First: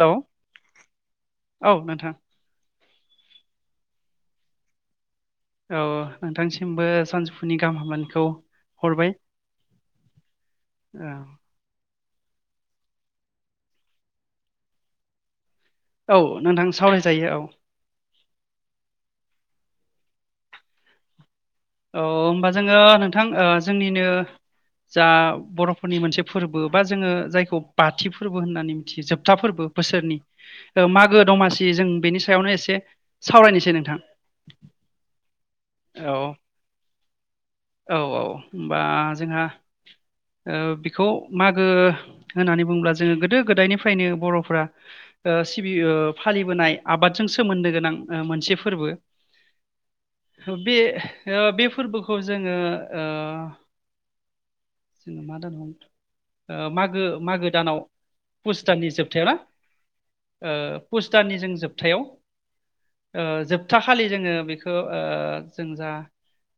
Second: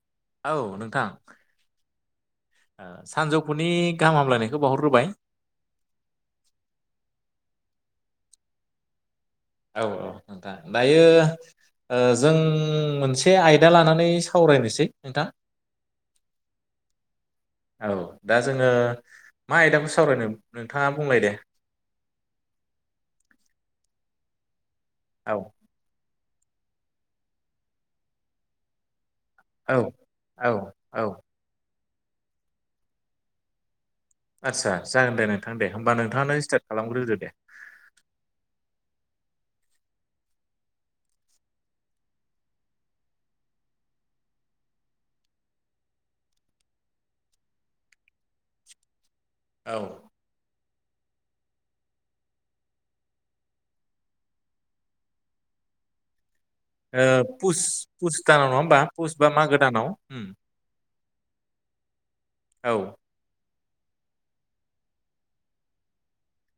Hello औ नोंथां औ नोंथां। सानजौफुनि गाहाम हामलायनायखौ बावहरग्रोबाय। औ नोंथांसिमबो सानजौफुनि गाहाम हामग्लायनायखौ हरबाय। औ औ नोंथां दायो औ ओ जों मोनसे आयदा लानानै सावरायनोसै नोंथां। औ नोंथां सावरायजायो औ। औ दा जोङो मा आयदाखौ सावरायनो नोंथाङा बुंलाय दे। औ होमबा जोङो नोंथां ओ जोंनिनो जा औ बर'फोरनि मोनसे फोरबो बा जोङो जायखौ बाथि फोरबो होननानै मिथियो जोब था फोरबो औ बोसोरनि औ ओ औ मागो दमासि जों बेनि सायावनो एसे सावरायनोसै नोंथां। आदसा जागोन दे नोंथां दे होमबा औ नोंथाङानो स्टार औ औ होनबा जों। [unintelligible] ओ बेखौ मागो होननानै बुङोब्ला जोङो गोदो गोदायनिफ्रायनो बर'फ्रा ओ सिबियो फालिबोनाय आबादजों सोमोन्दो गोनां ओ मोनसे फोरबो। औ। बे [unintelligible] बे फोरबोखौ जोङो ओ [inaudible] ओ मागो ओ मागो पुस दानाव दानाव नङा पुस होमबा दाननि पुस जोबथायाव बा ना मागो दानाव उम ओ पुस दाननि जों जोबथायाव औ ओ जोब थाखालि जोङो बेखौ ओ जों जा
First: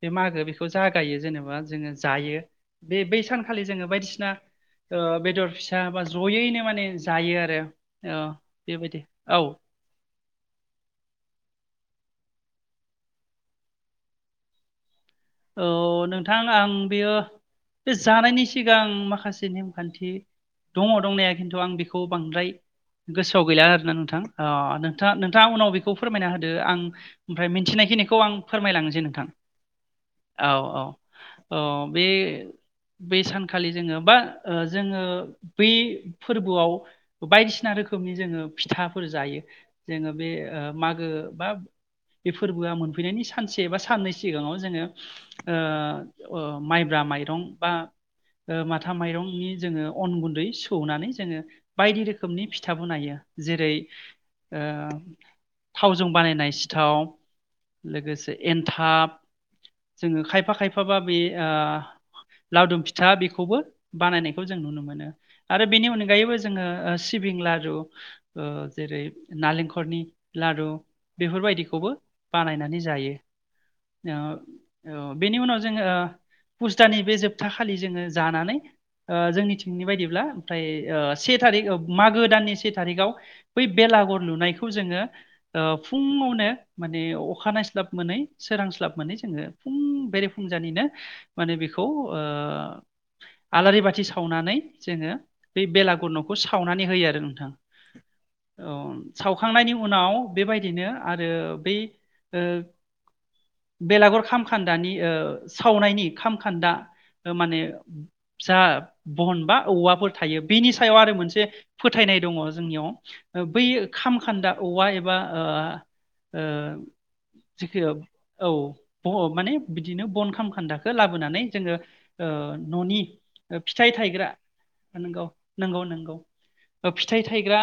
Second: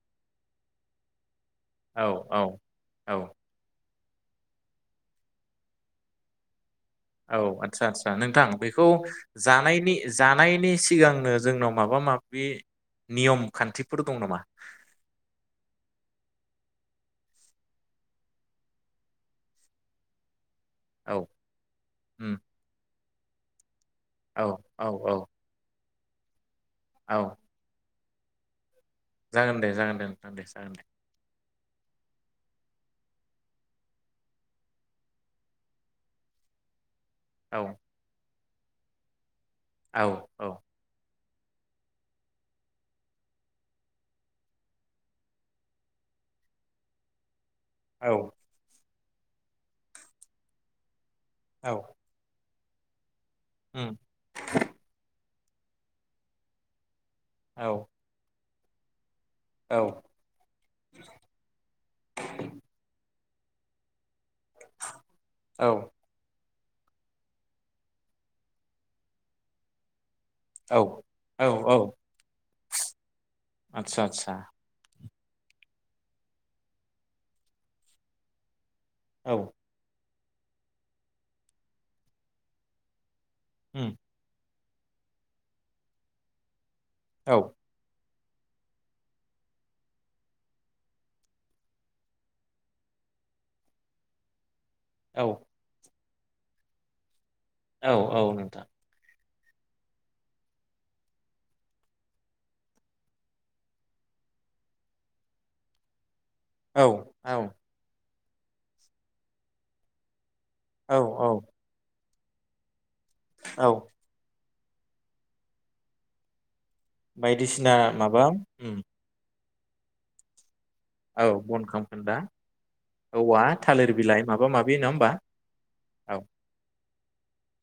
बे मागो बेखौ जागायो जेनेबा जोङो औ जायो औ बे बै औ सानखालि जोङो बायदिसिन ना ओ बेदर फिसा बा ज'यैनो माने जायो औ आरो आदसा आदसा औ नोंथां बेखौ बेबायदि औ जानायनि जानायनि सिगांनो जोंनाव माबा माबि नियम खान्थिफोर दं नामा? औ नोंथां आं बेयो बे जानायनि सिगां माखासे नेमखान्थि दङ औ दंनाया खिन्थु आं बेखौ उम बांद्राय गोसोआव गैला आरो ना नोंथां औ अ औ नोंथां औ नोंथां उनाव बेख खौ फोरमायना होन इयो आं औ ओमफ्राय मिनथिनायखिनि खौ आं फोरमायलांनोस जागोन दे जागोन दे औ जागोन औ दे औ बे बै सानखालि जोङो बा ओ जोङो बै फोरबोआव औ बायदिसिना रोखोमनि जोङो फिथाफोर जायो औ जोङो बे औ ओ मागो बा बे फोरबोआ मोनफैनायनि सानसे बा साननै सिगाङाव जोङो ओ ओ माइब्रा माइरं बा औ ओ माथ था माइरंनि जोङो अन गुन्दै सौनानै जोङो औ बायदि रोखोमनि फि था बनायो। जेरै उम ओ थावजों बानायनाय सिथाव औ लोगोसे एन्थाब औ जोङो खायफा खायफाबा बे ओ लावदुम फिथा बेख खौबो बानायनाय खौ जों नुनो मोनो आरो औ बेनि अनगायैबो ज जोङो ओ सिबिं लारु ओ‌ जेरै नालेंखरनि लारु औ बेफोरबायदिखौबो बानायनानै नि जायो। आथसा ओ आथसा औ बेनि उनाव जोङो ओ पुस्त दाननि बे जोबथा खालि जोङो जानानै ओ औ जोंनिथिंनि बायदिब्ला ओमफ्राय ओ से थारिख मागो दाननि से थारिखाव बै उम बेलागर लुनायखौ खौ जोङो ओ फुङावनो माने औ अखा नायस्लाब मोनै सोरांस्लाब मोनै जोङो फुं बेरे फुंजानिनो माने बेखौ ओ आलारि बाथि सावनानै जोङो औ बै बेलागुर न' बेखौ सावनानै होयो आरो नोंथां औ औ नोंथां औ सावखांनायनि उनाव बेबायदिनो आरो बै बेलागुर खाम खान्दानि ओ सावनायनि खामखोन्दा औ ओ औ माने जा बनबा औवाफोर थायो बेनि सायाव औ आरो औ मोनसे फोथायनाय दङ जोंनियाव बै औ खामखोन्दा औवा एबा ओ ओ बायदिसिना जेखि माबा औ उम ब माने बिदिनो बन खामखोदा औ लाबोनानै बन जोङो खामखोन्दा ओ न'नि औवा फिथाइ थालिर बिलाइ थायग्रा माबा माबि नङा होमबा नंगौ नंगौ नंगौ औ फिथाइ थायग्रा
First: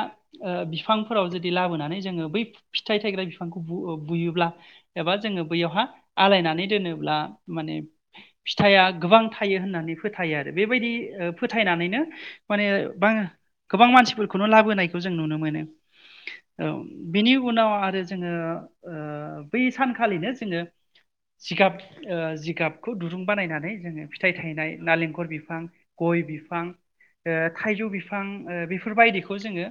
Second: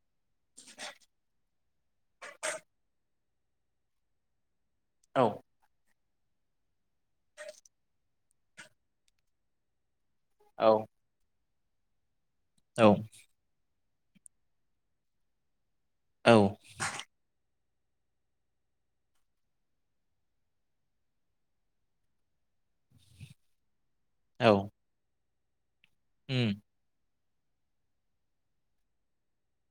ओ बिफांफोराव जुदि लाबोनानै जोङो बै फिथाइ थायग्रा बिफांखौ बुयोब्ला एबा औ जोङो बैयावहा आलायनानै दोनोब्ला माने फिथाइआ गोबां थायो होननानै फोथायो आरो औ बेबायदि फोथायनानैनो माने औ बां गोबां मानसिफोरखौनो लाबोनायखौ जों नुनो मोनो औ बिनि उनाव आरो जोङो ओ बै सानखालिनो जोङो जिगाब ओ जिगाबखौ दुरुं बानायनानै जोङो फिथाइ औ थायनाय नालेंखर बि थां। गय उम बिफां ओ थाइजौ बिफां ओ बेफोरबायदिखौ जोङो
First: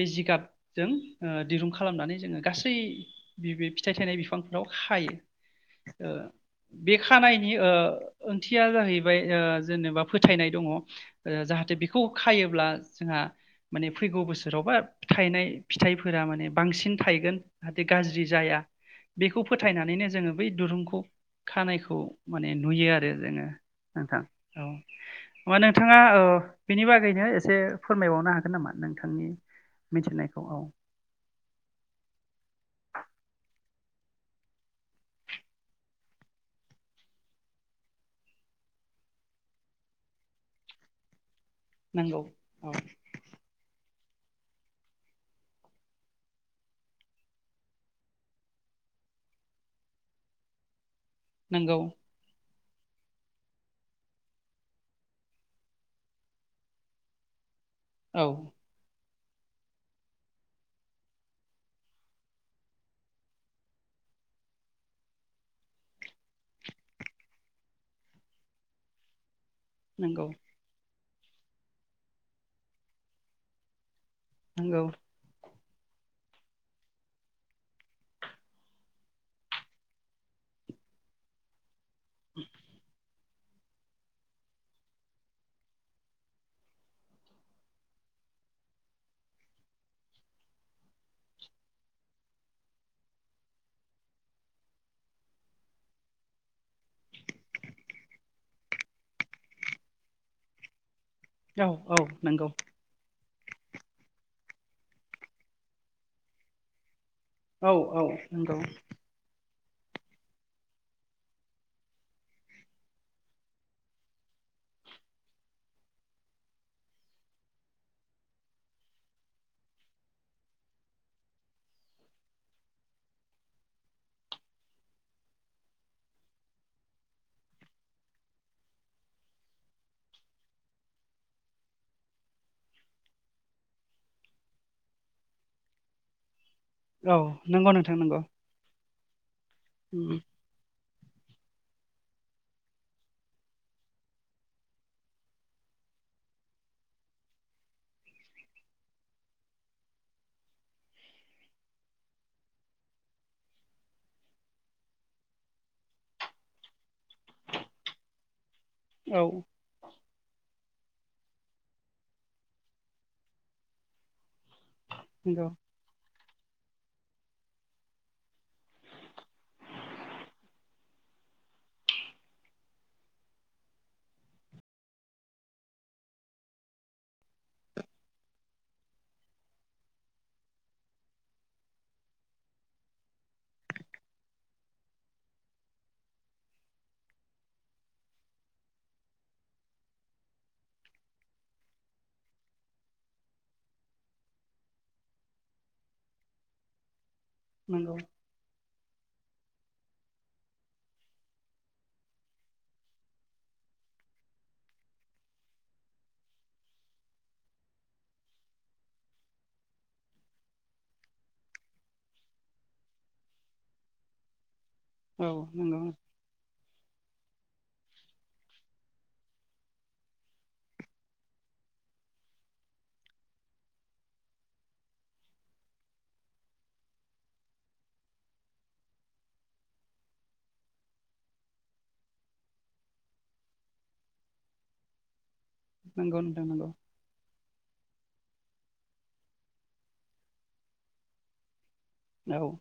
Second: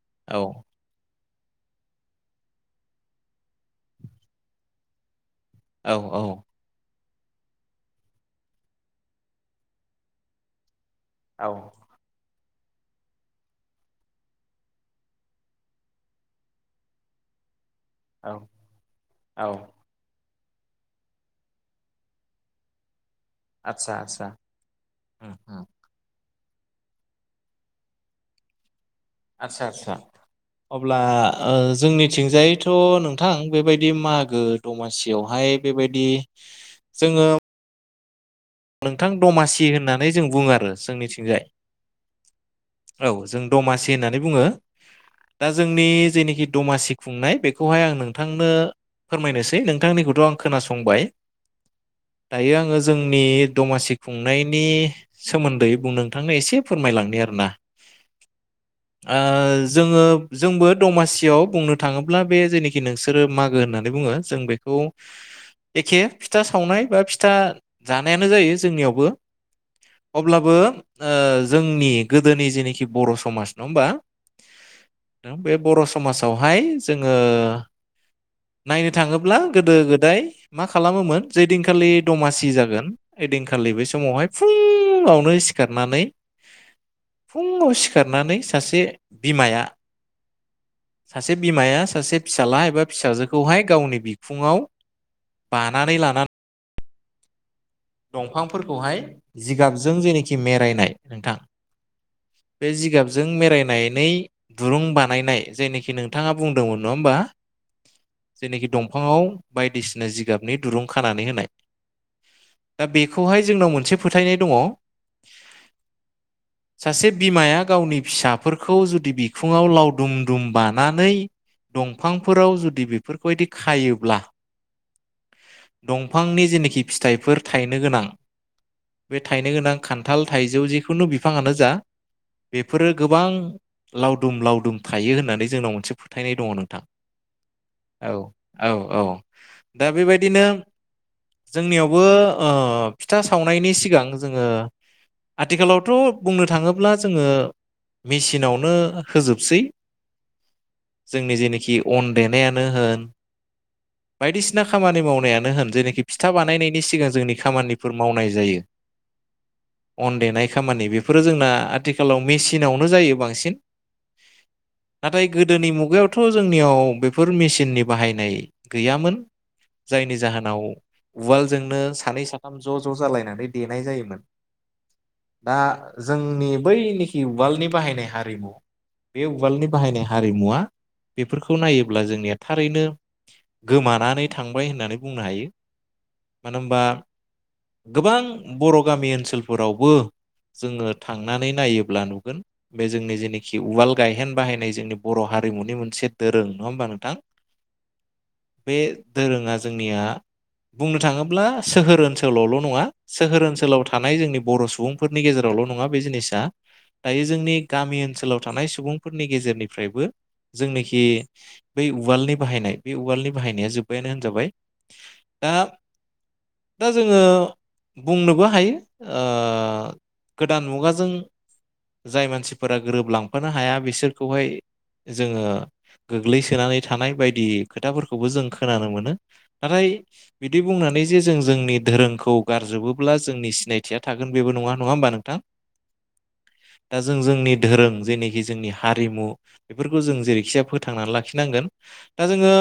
बे औ जिगाबजों ओ दिरुं खालामनानै जोङो गासै फिथाइ थायनाय बिफांफोराव खायो। औ ओ औ बे खानायनि ओ ओंथिया जाहैबाय ओ जेनेबा फोथायनाय दङ' ओ औ जाहाथे बेखौ खायो अब्ला जोंहा माने फैगौ बोसोरावबा थायनाय फिथाइफोरा माने बांसिन थायगोन। जाहाथे गाज्रि औ जाया बेखौ औ फोथायनानैनो जोङो बै दुरुंखौ खानायखौ माने नुयो आरो। जोङो आतसा नोंथां आतसा औ उम होमबा उम नोंथाङा बेनि बागैनो एसे फोरमायबावनो हागोन नामा नों आदसा आदसा अब्ला ओ जोंनिथिंजायथ' नोंथां बेबायदि बिदि मागो दमासियावहाय बेबायदि जोङो नोंथां दमासि होननानै जों बुङो आरो जोंनिथिंजाय। नंगौ औ जों दमासि होननानै बुङो दा जोंनि जेनोखि दमासि खुंनाय बेखौहाय आं नोंथांनो फोरमायनोसै नोंथांनिखौथ' आं खोनासंबाय। नंगौ दायो आङो जोंनि दमासि खुंनायनि सोमोन्दै बुं नोंथांनो एसे फोरमायलांनो आरोना। औ ओ जोङो जोंबो दमासियाव बुंनो थाङोब्ला बे जेनोखि नोंसोरो मागो होननानै बुङो जों बेखौ एखे फिथा सावनाय बा फिथा जानाय नो जायो जोंनियावबो। नंगौ अब्लाबो ओ जोंनि गोदोनि जेनोखि बर' समाज नङा होमबा? नोंगौ बे बर' समाजावहाय जोङो नायनो थाङोब्ला गोदो गोदाय मा खालामोमोन जे दिनखालि दमासि जागोन ओइदिनखालि बै समावहाय फुङावनो सिखारनानै फुङाव सिखारनानै सासे बिमाया सासे बिमाया सासे फिसाला एबा फिसाजोखौहाय गावनि बिखुङाव बानानै लाना दंफांफोरखौहाय जिगाबजों जेनाखि मेरायनाय नोंथां औ औ नंगौ बे जिगाबजों मेरायनानै दुरुं बानायनाय जायनिखि नोंथाङा बुंदोंमोन नङा होमबा औ औ नंगौ जेनोखि दंफाङाव बायदिसिना जिगाबनि दुरुं खानानै होनाय दा बेखौहाय जोंनाव मोनसे फोथायनाय दङ सासे बिमाया गावनि फिसाफोरखौ जुदि बिखुङाव लावदुम दुम बानानै दंफांफोराव जुदि बेफोरबायदि खायोब्ला दंफांनि जेनाखि फिथाइफोर थाइनो गोनां बे थाइनो गोनां खान्थाल थाइजौ जिखुनु बिफाङानो जा बेफोरो गोबां लावदुम लावदुम थायो होननानै जोंनाव मोनसे फोथायनाय दङ नों थां औ नंगौ नोंथां औ नंगौ औ दा उम बेबायदिनो जोंनियाव ब ओ फिथा सावनायनि सिगां जोङो आथिखालावथ' बुंनो थाङोब्ला जोङो मेसिनावनो होजोबसै जोंनि जिनोखि अन देनायानो होन बायदिसिना खामानि मावनायानो होन जेनोखि फिथा बानायनायनि सिगां जोंनि खामानिफोर मावनाय जायो। औ अन देनाय खामानि बेफोरो जोंना आथिखालाव मेसिनावनो जायो बांसिन। नाथाय नंगौ गोदोनि मुगायावथ' जोंनियाव बेफोर मिसिननि बाहायनाय गैयामोन जायनि जाहोनाव उवालजोंनो सानै साथाम ज' ज' जालायनानै देनाय जायोमोन दा जोंनि बैनोखि उवालनि बाहायनाय हारिमु बे उवालनि बाहायनाय हारिमुवा बेफोरखौ नायोब्ला जोंनिया थारैनो गोमानानै थांबाय होननानै बुंनो हायो मानो होनबा गोबां बर' गामि ओनसोलफोरावबो जोङो थांनानै नायोब्ला नुगोन बे जोंनि जेनोखि उवाल गायहेन बाहायनाय जोंनि बर' हारिमुनि मोनसे दोरों नङा होमबा नोंथां? नंगौ बे दोरोङा जोंनिया बुंनो थाङोब्ला सोहोर ओनसोलावल' नङा सोहोर ओनसोलाव थानाय जोंनि बर' सुबुंफोरनि गेजेरावल' नङा बे जिनिसा दायो जोंनि गामि ओनसोलाव थानाय सुबुंफोरनि गेजेरनिफ्रायबो जोंनोखि बै उवालनि बाहायनाय बे उवालनि बाहायनाया जोब्बायानो होनजाबाय। औ दा नंगौ ओं दा जोङो बुंनोबो हायो ओ गोदान मुगाजों जाय मानसिफोरा गोरोबलांफानो हाया बिसोरखौहाय जोङो गोग्लैसोनानै थानाय बायदि खोथाफोरखौबो जों खोनानो मोनो नाथाय बिदि बुंनानै जे जों जोंनि धोरोंखौ गारजोबोब्ला जोंनि सिनायथिया थागोन बेबो नङा नङा होमबा नोंथां? नंगौ नोंथां नंगौ दा जों जोंनि धोरों जेनोखि जोंनि हारिमु बेफोरखौ जों जेरैखिजाया फोथांनानै लाखिनांगोन। दा औ जोङो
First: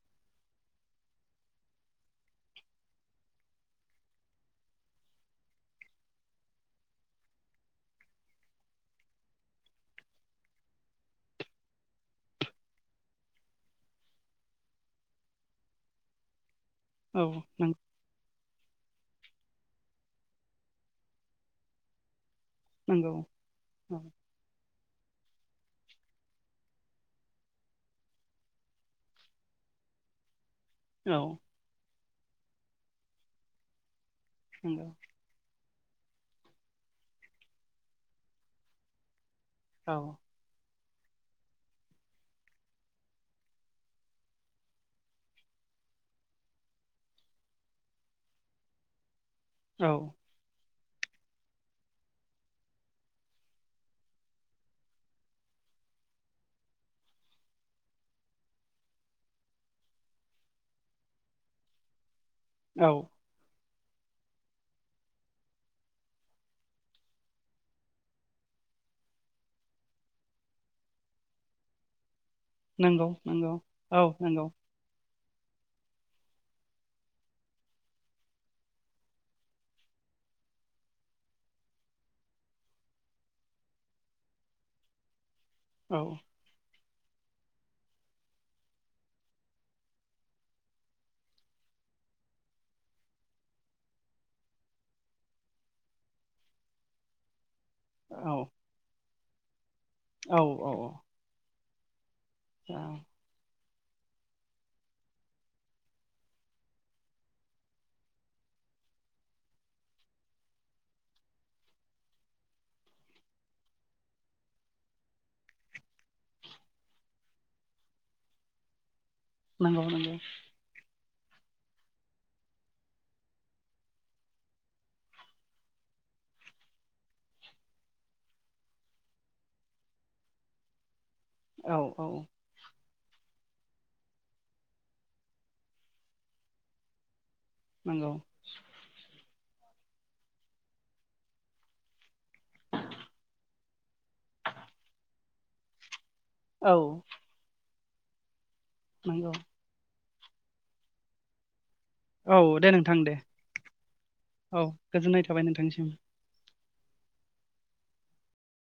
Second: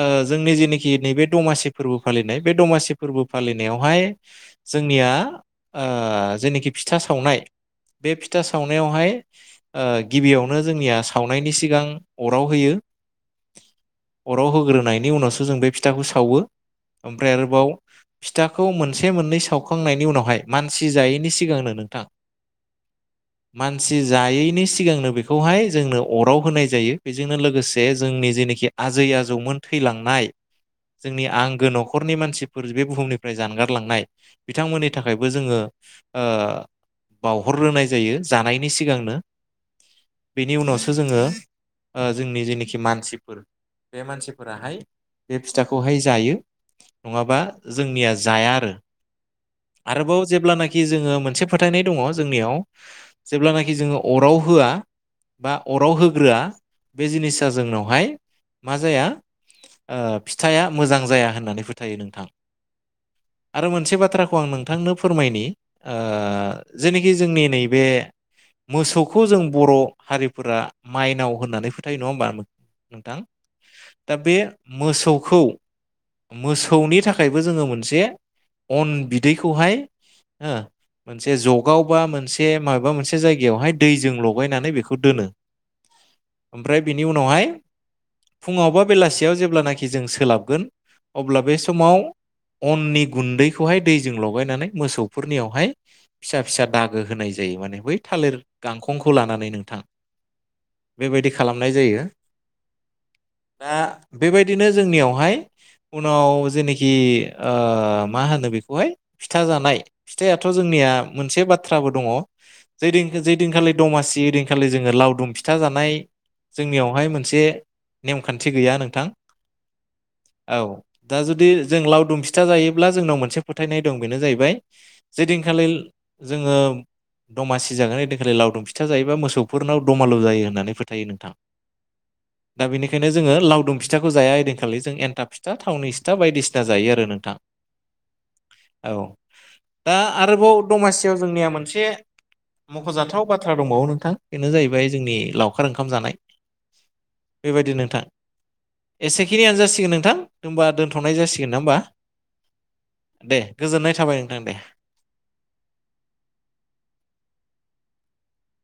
ओ जोंनि जेनिख खि नैबे दमासि फोरबो फालिनाय बे दमासि बे फोरबो फालिनायावहाय जोंनिया ओ जेनोखि फिथा सावनाय बे फिथा सावनायावहाय ओ गिबियावनो जोंनिया सावनायनि सिगां अराव होयो अराव होग्रोनायनि उनावसो जों बे फिथाखौ सावो। औ ओमफ्राय आरोबाव फिथाखौ मोनसे मोननै सावखांनायनि उनावहाय मानसि जायैनि सिगांनो नोंथां नंगौ औ मानसि जायैनि सिगांनो बेखौहाय जोंनो अराव होनाय जायो बेजोंनो लोगोसे जोंनि जेनोखि आजै आजौमोन थैलांनाय औ जोंनि आंगो न'ख न'खरनि मानसिब फोर बे बुहुमनिफ्राय जानगारलांनाय नंगौ बिथांमोननि थाखायबो जोङो ओ बावहरग्रोनाय जायो जानायनि सिगांनो। औ बेनि उनावस सो जोङो ओ जोंनि जेनोखि मानसिफोर बे मानसिफोराहाय बे फिथाखौहाय जायो नङा बा जोंनिया जाया आरो। औ आरोबाव जेब्ला नाख खि जोङो मोनसे फोथायनाय दङ जोंनियाव जेब्लानाखि जोङो अराव होआ बा अराव होग्रोआ बे जिनिसा जोंनावहाय मा जाया ओ फिथाइआ मोजां जाया होननानै फोथायो नों थां। औ आरो मोनसे बाथ्राखौ आं नोंथांनो फोरमायनि ओ जेनोखि जोंनि नैबे मोसौखौ जों बर' हारिफोरा माइनाव होननानै फोथायो नङा होमबा? नंगौ नोंथां नंगौ औ दा बे नंगौ मोसौ खौ मोस खौनि थाखायबो जोङो मोनसे अन बिदैखौहाय हो मोनसे जगाव बा मोनसे मायबा मोनसे जायगायावहाय दैजों लगायनानै बेखौ दोनो। औ फ्राय बिनि उनावहाय फुङावबा बेलासियाव जेब्लानाखि जों सोलाबगोन अब्ला बे समाव अननि गुन्दैखौहाय दैजों लगायनानै मोसौफोरनियावहाय फिसा फिसा दागो होनाय ज जायो माने बै थालिर गांखं खौ लानानै नोंथां। औ औ अ नाय जायो। औ दा बेबायदिनो जोंनियावहाय उनाव जेनोखि ओ मा होनो बेखौहाय फिथा जानाय फिथाइआथ' जोंनिया मोनसे बाथ्राबो दङ जैदिन जैदिनखालि दमासि ओइदिनखालि जोङो लावदुम फिथा जानाय जोंनियावहाय मोनसे नेमखान्थि गैया नोंथां। नंगौ नंगौ। औ दा जुदि जों लावदुम फिथा जायोब्ला जोंनाव मोनसे फोथायनाय दं बेनो जाहैबाय जे दिनखालि जोङो दमासि जागोन ओइदिनखालि लावदुम फिथा जायोबा मोसौफोरनाव दमालु जायो होननानै फोथायो नों औ औ खायनो जोङो लावदुम फिथाखौ जाया ओइदिनखालि जों एन्थाब फिथा, थावनि फि फिथा बायदिसिना जायो आरो नोंथां। नंगौ। औ दा आरोबाव दमासियाव जोंनिया मोनसे मख'जाथाव बाथ्रा दंबावो नोंथां बेनो जाहैबाय जोंनि लावखार ओंखाम जानाय। औ बायदि नोंथां नंगौ एसेखिनियानो जासिगोन नोंथां। होमबा दोनथ संनाय जासिगोन ना होमबा? औ दे नोंथां दे गोजोननाय थाबाय नोंथां दे औ गोजोननाय थाबाय नोंथांनिसिम।